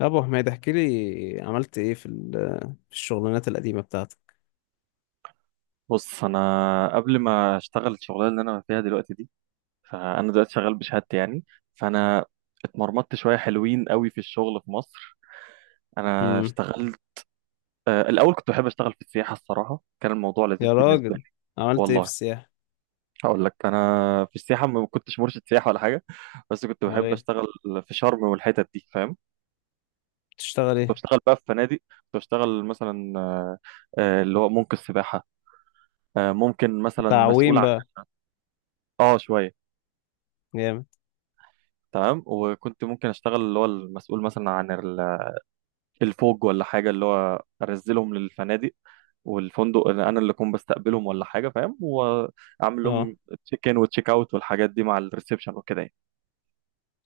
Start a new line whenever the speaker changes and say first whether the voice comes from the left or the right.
left: يا ابو حميد، احكي لي عملت ايه في الشغلانات القديمه بتاعتك؟
right: بص، انا قبل ما اشتغل الشغلانه اللي انا فيها دلوقتي دي، فانا دلوقتي شغال بشهادتي يعني. فانا اتمرمطت شويه حلوين قوي في الشغل في مصر. انا
left: امم.
right: اشتغلت الاول كنت بحب اشتغل في السياحه، الصراحه كان الموضوع لذيذ
left: يا
right: بالنسبه
left: راجل،
right: لي.
left: عملت ايه في
right: والله
left: السياحه؟
right: هقول لك، انا في السياحه ما كنتش مرشد سياحه ولا حاجه، بس كنت
left: امال
right: بحب
left: ايه؟
right: اشتغل في شرم والحتت دي، فاهم.
left: بتشتغل
right: كنت
left: ايه؟
right: بشتغل بقى في فنادق، كنت بشتغل مثلا اللي هو ممكن السباحه، ممكن مثلا مسؤول
left: تعويم
right: عن.
left: بقى.
right: اه شويه.
left: جامد.
right: تمام، وكنت ممكن اشتغل اللي هو المسؤول مثلا عن الفوج ولا حاجه، اللي هو انزلهم للفنادق والفندق، اللي انا اللي اكون بستقبلهم ولا حاجه، فاهم، واعمل
left: اه،
right: لهم تشيك ان وتشيك اوت والحاجات دي مع الريسبشن وكده يعني.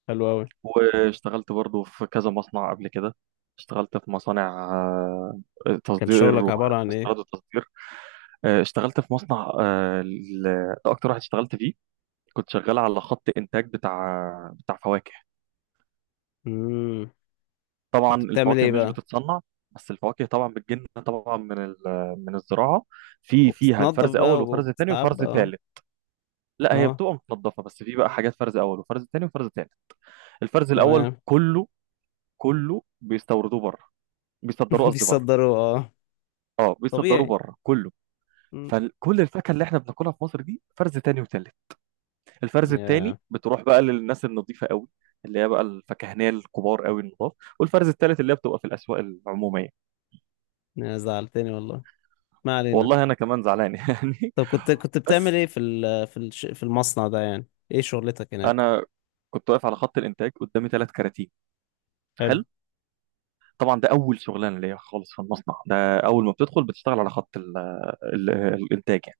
left: حلو قوي.
right: واشتغلت برضو في كذا مصنع قبل كده. اشتغلت في مصانع
left: كان
right: تصدير
left: شغلك عباره عن ايه؟
right: واستيراد وتصدير. اشتغلت في مصنع ده اكتر واحد اشتغلت فيه. كنت شغال على خط انتاج بتاع بتاع فواكه.
left: امم.
right: طبعا
left: كنت بتعمل
right: الفواكه
left: ايه
right: مش
left: بقى؟
right: بتتصنع، بس الفواكه طبعا بتجن طبعا من من الزراعه. في فيها
left: وبتتنضف
right: الفرز اول
left: بقى
right: وفرز تاني وفرز
left: وبتتعب، اه.
right: تالت. لا، هي
left: اه،
right: بتبقى متنضفه، بس في بقى حاجات فرز اول وفرز تاني وفرز تالت. الفرز الاول
left: تمام.
right: كله بيستوردوه بره، بيصدروه قصدي بره.
left: بيصدروا، اه.
right: اه، بيصدروه
left: طبيعي.
right: بره كله.
left: مم.
right: فكل الفاكهه اللي احنا بناكلها في مصر دي فرز تاني وتالت. الفرز التاني
left: يا،
right: بتروح بقى للناس النظيفه قوي، اللي هي بقى الفكهنيه الكبار قوي النضاف. والفرز التالت اللي هي بتبقى في الاسواق العموميه.
left: يا زعلتني والله. ما علينا.
right: والله انا كمان زعلان يعني.
left: طب، كنت بتعمل
right: بس
left: ايه في ال... في الش... في المصنع ده يعني؟ ايه شغلتك هناك؟
right: انا كنت واقف على خط الانتاج، قدامي ثلاث كراتين.
left: حلو.
right: حلو. طبعا ده اول شغلانه ليا خالص في المصنع ده. اول ما بتدخل بتشتغل على خط ال الانتاج يعني.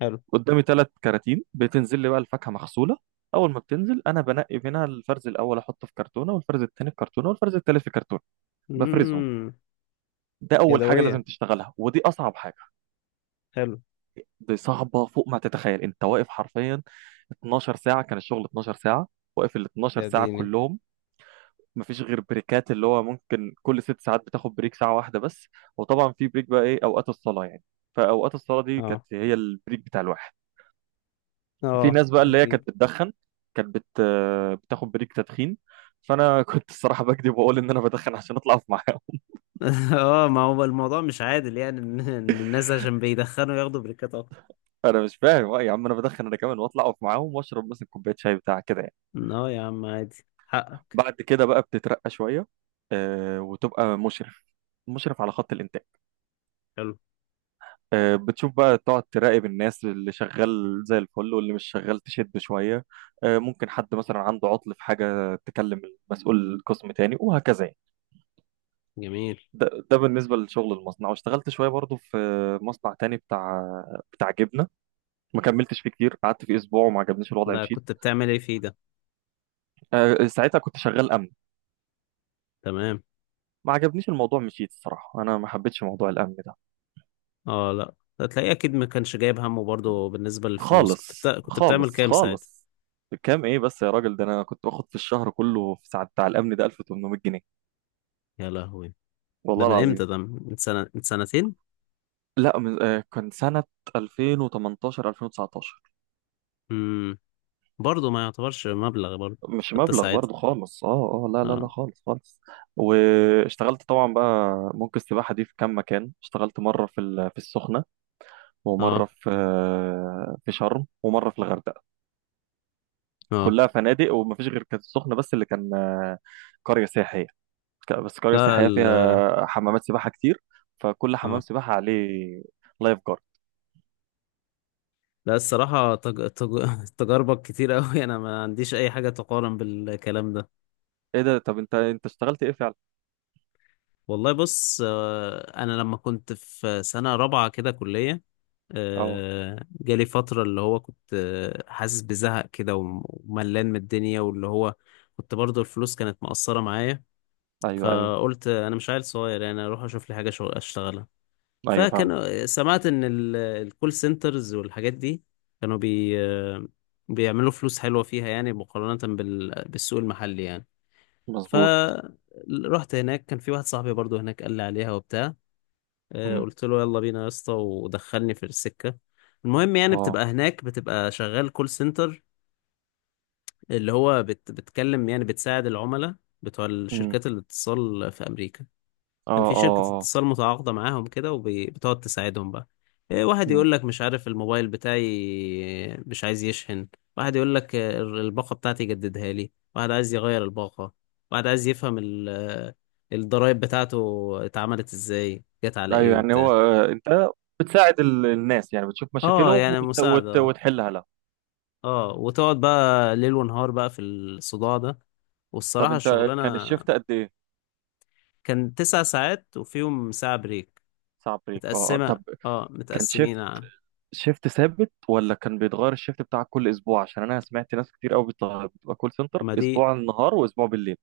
left: حلو.
right: قدامي ثلاث كراتين بتنزل لي بقى الفاكهه مغسوله. اول ما بتنزل انا بنقي منها الفرز الاول احطه في كرتونه، والفرز الثاني في كرتونه، والفرز الثالث في كرتونه. بفرزهم.
left: امم.
right: ده اول حاجه لازم
left: يدوية.
right: تشتغلها، ودي اصعب حاجه.
left: حلو.
right: دي صعبه فوق ما تتخيل. انت واقف حرفيا 12 ساعه، كان الشغل 12 ساعه. واقف ال 12
left: يا
right: ساعه
left: ديني.
right: كلهم. مفيش غير بريكات، اللي هو ممكن كل ست ساعات بتاخد بريك ساعة واحدة بس. وطبعا في بريك بقى ايه؟ اوقات الصلاة يعني. فاوقات الصلاة دي كانت
left: اه،
right: هي البريك بتاع الواحد. في
left: اه،
right: ناس بقى اللي هي
left: اكيد.
right: كانت بتدخن، كانت بتاخد بريك تدخين. فانا كنت الصراحة بكذب واقول ان انا بدخن عشان اطلع اقف معاهم.
left: اه، ما هو الموضوع مش عادل، يعني إن الناس عشان بيدخنوا ياخدوا بريكات اكتر.
right: انا مش فاهم، آه يا عم انا بدخن انا كمان، واطلع اقف معاهم واشرب مثلا كوباية شاي بتاع كده يعني.
left: اه، يا عم عادي حقك.
right: بعد كده بقى بتترقى شوية، وتبقى مشرف، مشرف على خط الانتاج.
left: حلو.
right: بتشوف بقى، تقعد تراقب الناس، اللي شغال زي الفل واللي مش شغال تشد شوية. ممكن حد مثلا عنده عطل في حاجة تكلم مسؤول القسم تاني وهكذا يعني.
left: جميل.
right: ده بالنسبة لشغل المصنع. واشتغلت شوية برضو في مصنع تاني بتاع بتاع جبنة. ما كملتش فيه كتير، قعدت فيه أسبوع وما عجبنيش الوضع
left: لا،
right: مشيت.
left: كنت بتعمل ايه فيه ده؟
right: ساعتها كنت شغال أمن.
left: تمام.
right: ما عجبنيش الموضوع مشيت، الصراحة أنا ما حبيتش موضوع الأمن ده
left: اه، لا. هتلاقيه اكيد ما كانش جايب همه، برضه بالنسبة للفلوس،
right: خالص
left: كنت بتعمل
right: خالص
left: كام ساعتها؟
right: خالص. كام ايه بس يا راجل؟ ده انا كنت باخد في الشهر كله في ساعة بتاع الامن ده 1800 جنيه.
left: يا لهوي. ده
right: والله
left: من
right: العظيم.
left: امتى؟ ده من سنة، من سنتين؟
right: لا، من كان سنة 2018 2019.
left: امم. برضه ما يعتبرش مبلغ برضه،
right: مش
left: حتى
right: مبلغ
left: ساعتها.
right: برضو خالص، اه اه. لا لا
left: اه،
right: لا، خالص خالص. واشتغلت طبعا بقى ممكن السباحة دي في كام مكان. اشتغلت مرة في في السخنة،
left: اه،
right: ومرة في في شرم، ومرة في الغردقة.
left: اه.
right: كلها فنادق، ومفيش غير كانت السخنة بس اللي كان قرية سياحية. بس قرية
left: لا،
right: سياحية فيها حمامات سباحة كتير. فكل حمام
left: اه،
right: سباحة عليه لايف جارد.
left: لا، الصراحة تجاربك كتير أوي، أنا ما عنديش أي حاجة تقارن بالكلام ده.
right: ايه ده؟ طب انت اشتغلت ايه فعلا؟
left: والله بص، أنا لما كنت في سنة رابعة كده كلية،
right: اه.
left: جالي فترة اللي هو كنت حاسس بزهق كده وملان من الدنيا، واللي هو كنت برضو الفلوس كانت مقصرة معايا.
right: ايوه ايوه
left: فقلت أنا مش عيل صغير، يعني أروح أشوف لي حاجة شغل أشتغلها.
right: ايوه فاهم.
left: فكانوا سمعت ان الكول سنترز والحاجات دي كانوا بيعملوا فلوس حلوة فيها يعني، مقارنة بالسوق المحلي يعني.
right: مظبوط.
left: فرحت هناك، كان في واحد صاحبي برضو هناك قال لي عليها وبتاع،
right: مم.
left: قلت له يلا بينا يا اسطى، ودخلني في السكة. المهم يعني
right: اه.
left: بتبقى هناك، بتبقى شغال كول سنتر، اللي هو بتكلم يعني بتساعد العملاء بتوع
right: مم.
left: الشركات الاتصال في أمريكا.
right: اه
left: كان في
right: اه
left: شركة
right: اه.
left: اتصال متعاقدة معاهم كده، وبتقعد تساعدهم بقى. إيه، واحد
right: مم.
left: يقول لك مش عارف الموبايل بتاعي مش عايز يشحن. واحد يقول لك، الباقة بتاعتي جددها لي. واحد عايز يغير الباقة. واحد عايز يفهم الضرايب بتاعته اتعملت ازاي، جت على ايه
right: ايوه يعني هو،
left: وبتاع.
right: انت بتساعد الناس يعني، بتشوف
left: اه،
right: مشاكلهم
left: يعني مساعدة، اه.
right: وتحلها لها.
left: وتقعد بقى ليل ونهار بقى في الصداع ده.
right: طب
left: والصراحة
right: انت، كان
left: الشغلانة.
right: الشيفت قد ايه؟
left: كان 9 ساعات وفيهم ساعة بريك
right: صعب بريك، اه، آه.
left: متقسمة.
right: طب
left: اه،
right: كان
left: متقسمين
right: شيفت،
left: ع-
right: شيفت ثابت ولا كان بيتغير الشيفت بتاعك كل اسبوع؟ عشان انا سمعت ناس كتير قوي بتبقى كول سنتر
left: ما دي
right: اسبوع النهار واسبوع بالليل.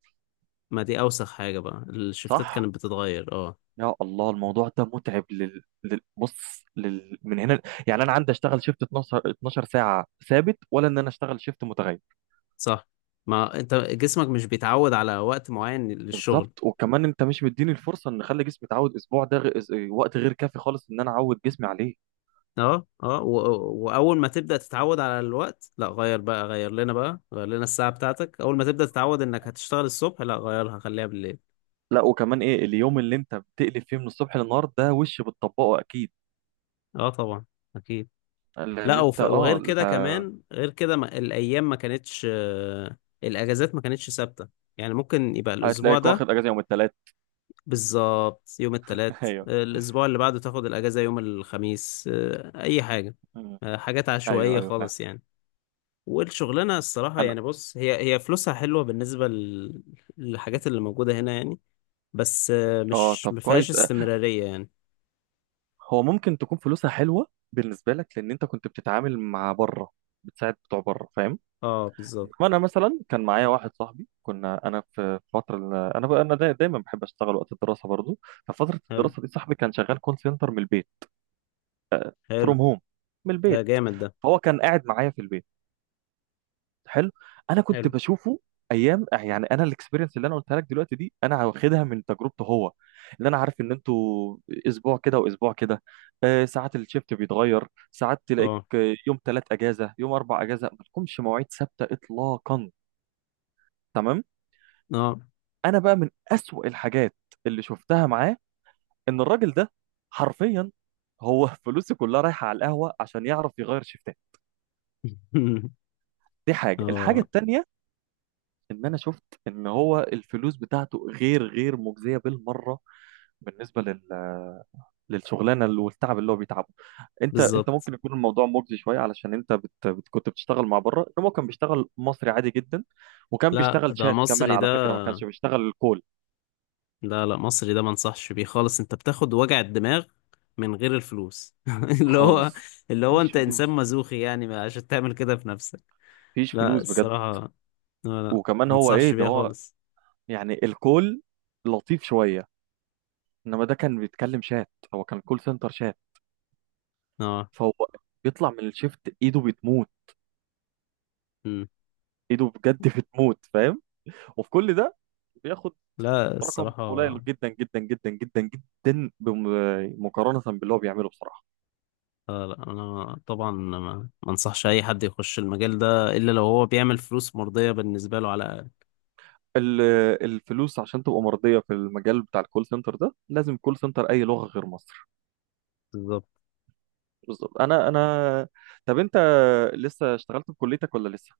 left: ما دي اوسخ حاجة بقى، الشفتات
right: صح.
left: كانت بتتغير، اه.
right: يا الله الموضوع ده متعب بص من هنا. يعني انا عندي اشتغل شيفت 12 12 ساعة ثابت، ولا ان انا اشتغل شيفت متغير.
left: صح. ما انت جسمك مش بيتعود على وقت معين للشغل.
right: بالظبط. وكمان انت مش مديني الفرصه ان اخلي جسمي يتعود. اسبوع ده وقت غير كافي خالص ان انا اعود جسمي عليه.
left: اه، اه. واول ما تبدأ تتعود على الوقت، لا غير بقى غير لنا الساعة بتاعتك، اول ما تبدأ تتعود انك هتشتغل الصبح لا غيرها خليها بالليل.
right: لا وكمان ايه؟ اليوم اللي انت بتقلب فيه من الصبح للنهار ده وش بتطبقه اكيد.
left: اه، طبعا، اكيد.
right: لان
left: لا،
right: انت
left: وغير
right: اه
left: كده كمان غير كده، ما... الايام ما كانتش آه، الاجازات ما كانتش ثابتة. يعني ممكن يبقى الاسبوع
right: هتلاقيك
left: ده.
right: واخد اجازه يوم الثلاث.
left: بالظبط، يوم التلات
right: ايوه.
left: الأسبوع اللي بعده تاخد الأجازة يوم الخميس، أي حاجة.
right: مم.
left: حاجات
right: ايوه
left: عشوائية
right: ايوه فاهم.
left: خالص يعني. والشغلانة الصراحة
right: انا
left: يعني بص، هي فلوسها حلوة بالنسبة للحاجات اللي موجودة هنا يعني، بس
right: اه،
left: مش
right: طب
left: مفيهاش
right: كويس، اه،
left: استمرارية يعني.
right: هو ممكن تكون فلوسها حلوه بالنسبه لك لان انت كنت بتتعامل مع بره، بتساعد بتوع بره، فاهم.
left: اه،
right: ما
left: بالظبط.
right: انا مثلا كان معايا واحد صاحبي. كنا انا في فتره انا بقى انا دايما بحب اشتغل وقت الدراسه برضو. ففتره
left: حلو.
right: الدراسه دي صاحبي كان شغال كول سنتر من البيت.
left: حلو.
right: فروم هوم، من
left: ده
right: البيت.
left: جامد ده.
right: فهو كان قاعد معايا في البيت. حلو. انا كنت
left: حلو.
right: بشوفه ايام يعني. انا الاكسبيرينس اللي انا قلتها لك دلوقتي دي انا واخدها من تجربته هو. اللي انا عارف ان انتوا اسبوع كده واسبوع كده، ساعات الشيفت بيتغير، ساعات تلاقيك
left: اه،
right: يوم ثلاث اجازه يوم اربع اجازه، ما لكمش مواعيد ثابته اطلاقا. تمام.
left: اه.
right: انا بقى من اسوأ الحاجات اللي شفتها معاه ان الراجل ده حرفيا هو فلوسه كلها رايحه على القهوه عشان يعرف يغير شيفتات. دي حاجه.
left: اه،
right: الحاجه التانيه ان انا شفت ان هو الفلوس بتاعته غير مجزيه بالمره بالنسبه للشغلانه والتعب اللي هو بيتعبه. انت
left: بالظبط.
right: ممكن يكون الموضوع مجزي شويه علشان انت كنت بتشتغل مع بره، انما هو كان بيشتغل مصري عادي جدا. وكان
left: لا،
right: بيشتغل
left: ده
right: شات كمان
left: مصري
right: على
left: ده.
right: فكره، ما كانش بيشتغل الكول.
left: لا، لا، مصري ده، ما انصحش بيه خالص، انت بتاخد وجع الدماغ من غير الفلوس. اللي هو
right: خالص.
left: اللي هو
right: مفيش
left: انت انسان
right: فلوس،
left: مزوخي يعني، عشان تعمل كده في نفسك.
right: مفيش
left: لا،
right: فلوس بجد.
left: الصراحة. لا، لا،
right: وكمان
left: ما
right: هو ايه
left: انصحش
right: ده؟
left: بيها
right: هو
left: خالص.
right: يعني الكول لطيف شويه، انما ده كان بيتكلم شات، هو كان كول سنتر شات.
left: اه.
right: فهو بيطلع من الشيفت ايده بتموت،
left: مم.
right: ايده بجد بتموت، فاهم. وفي كل ده بياخد
left: لا،
right: رقم قليل
left: الصراحة.
right: جدا جدا جدا جدا جدا مقارنه باللي هو بيعمله بصراحه.
left: لا، لا، انا طبعا ما انصحش اي حد يخش المجال ده، الا لو هو بيعمل فلوس مرضية بالنسبة له على الاقل.
right: ال- الفلوس عشان تبقى مرضيه في المجال بتاع الكول سنتر ده لازم كول سنتر اي لغه غير مصر.
left: بالظبط.
right: بالظبط. انا طب انت لسه اشتغلت في كليتك ولا لسه؟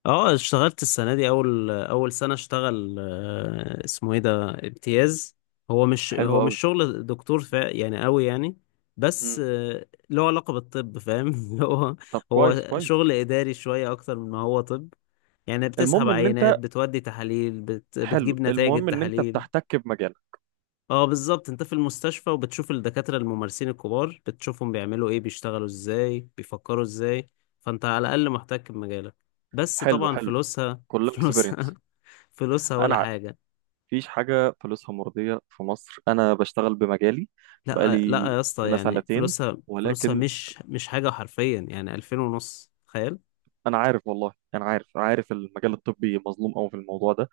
left: اه، اشتغلت السنة دي، أول أول سنة اشتغل، اسمه ايه ده امتياز. هو مش
right: حلو
left: هو مش
right: قوي.
left: شغل دكتور فا يعني قوي يعني. بس
right: امم.
left: له علاقة بالطب، فاهم؟ هو
right: طب
left: هو
right: كويس كويس.
left: شغل إداري شوية أكتر من ما هو طب. يعني بتسحب
right: المهم ان
left: عينات،
right: انت،
left: بتودي تحاليل،
right: حلو،
left: بتجيب نتائج
right: المهم ان انت
left: التحاليل.
right: بتحتك بمجالك.
left: اه، بالظبط، انت في المستشفى، وبتشوف الدكاترة الممارسين الكبار، بتشوفهم بيعملوا ايه، بيشتغلوا ازاي، بيفكروا ازاي. فانت على الاقل محتك بمجالك. بس
right: حلو
left: طبعا
right: حلو.
left: فلوسها،
right: كلها
left: فلوسها،
right: اكسبيرينس.
left: فلوسها
right: انا
left: ولا
right: عارف.
left: حاجة.
right: مفيش حاجه فلوسها مرضيه في مصر، انا بشتغل بمجالي
left: لا، لا،
right: بقالي
left: يا اسطى
right: سنه
left: يعني
right: سنتين،
left: فلوسها
right: ولكن
left: مش حاجة، حرفيا يعني 2500، تخيل.
right: انا عارف، والله انا عارف، عارف المجال الطبي مظلوم قوي في الموضوع ده.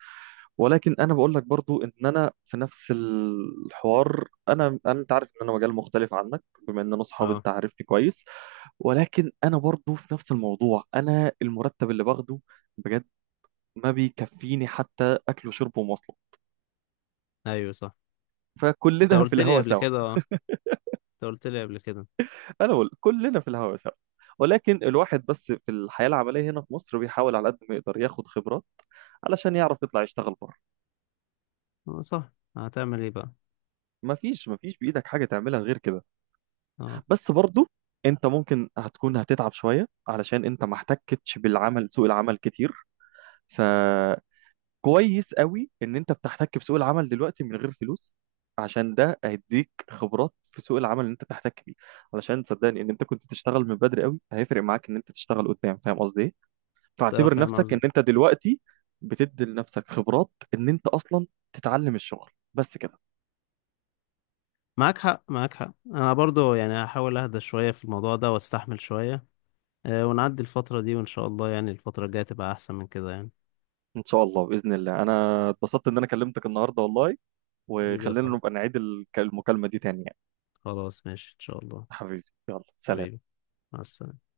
right: ولكن انا بقول لك برضو ان انا في نفس الحوار. انا انت عارف ان انا مجال مختلف عنك، بما ان انا صحابي
left: اه،
right: انت عارفني كويس. ولكن انا برضو في نفس الموضوع، انا المرتب اللي باخده بجد ما بيكفيني حتى اكل وشرب ومواصلات.
left: ايوه، صح. انت
right: فكلنا في
left: قلت لي
right: الهوا
left: قبل
right: سوا.
left: كده، اه. انت قلت لي قبل كده.
right: انا بقول كلنا في الهوا سوا، ولكن الواحد بس في الحياة العملية هنا في مصر بيحاول على قد ما يقدر ياخد خبرات علشان يعرف يطلع يشتغل بره.
left: اه، صح. هتعمل ايه بقى؟
right: ما فيش بإيدك حاجة تعملها غير كده.
left: اه.
right: بس برضو انت ممكن هتكون هتتعب شوية علشان انت ما احتكتش بالعمل سوق العمل كتير. ف كويس قوي ان انت بتحتك بسوق العمل دلوقتي من غير فلوس، عشان ده هيديك خبرات في سوق العمل اللي انت بتحتك بيه. علشان صدقني، ان انت كنت تشتغل من بدري قوي هيفرق معاك ان انت تشتغل قدام، فاهم قصدي ايه.
left: أه،
right: فاعتبر
left: فاهم
right: نفسك ان
left: قصدي.
right: انت دلوقتي بتدي لنفسك خبرات، ان انت اصلا تتعلم الشغل بس كده.
left: معاك حق، معاك حق، انا برضو يعني هحاول اهدى شوية في الموضوع ده واستحمل شوية. ونعدي الفترة دي، وإن شاء الله يعني الفترة الجاية تبقى أحسن من كده يعني.
right: ان شاء الله، باذن الله انا اتبسطت ان انا كلمتك النهارده والله.
left: حبيبي يا
right: وخلينا
left: صاحبي.
right: نبقى نعيد المكالمه دي تاني يعني.
left: خلاص، ماشي إن شاء الله.
right: حبيبي، يلا سلام.
left: حبيبي. مع السلامة.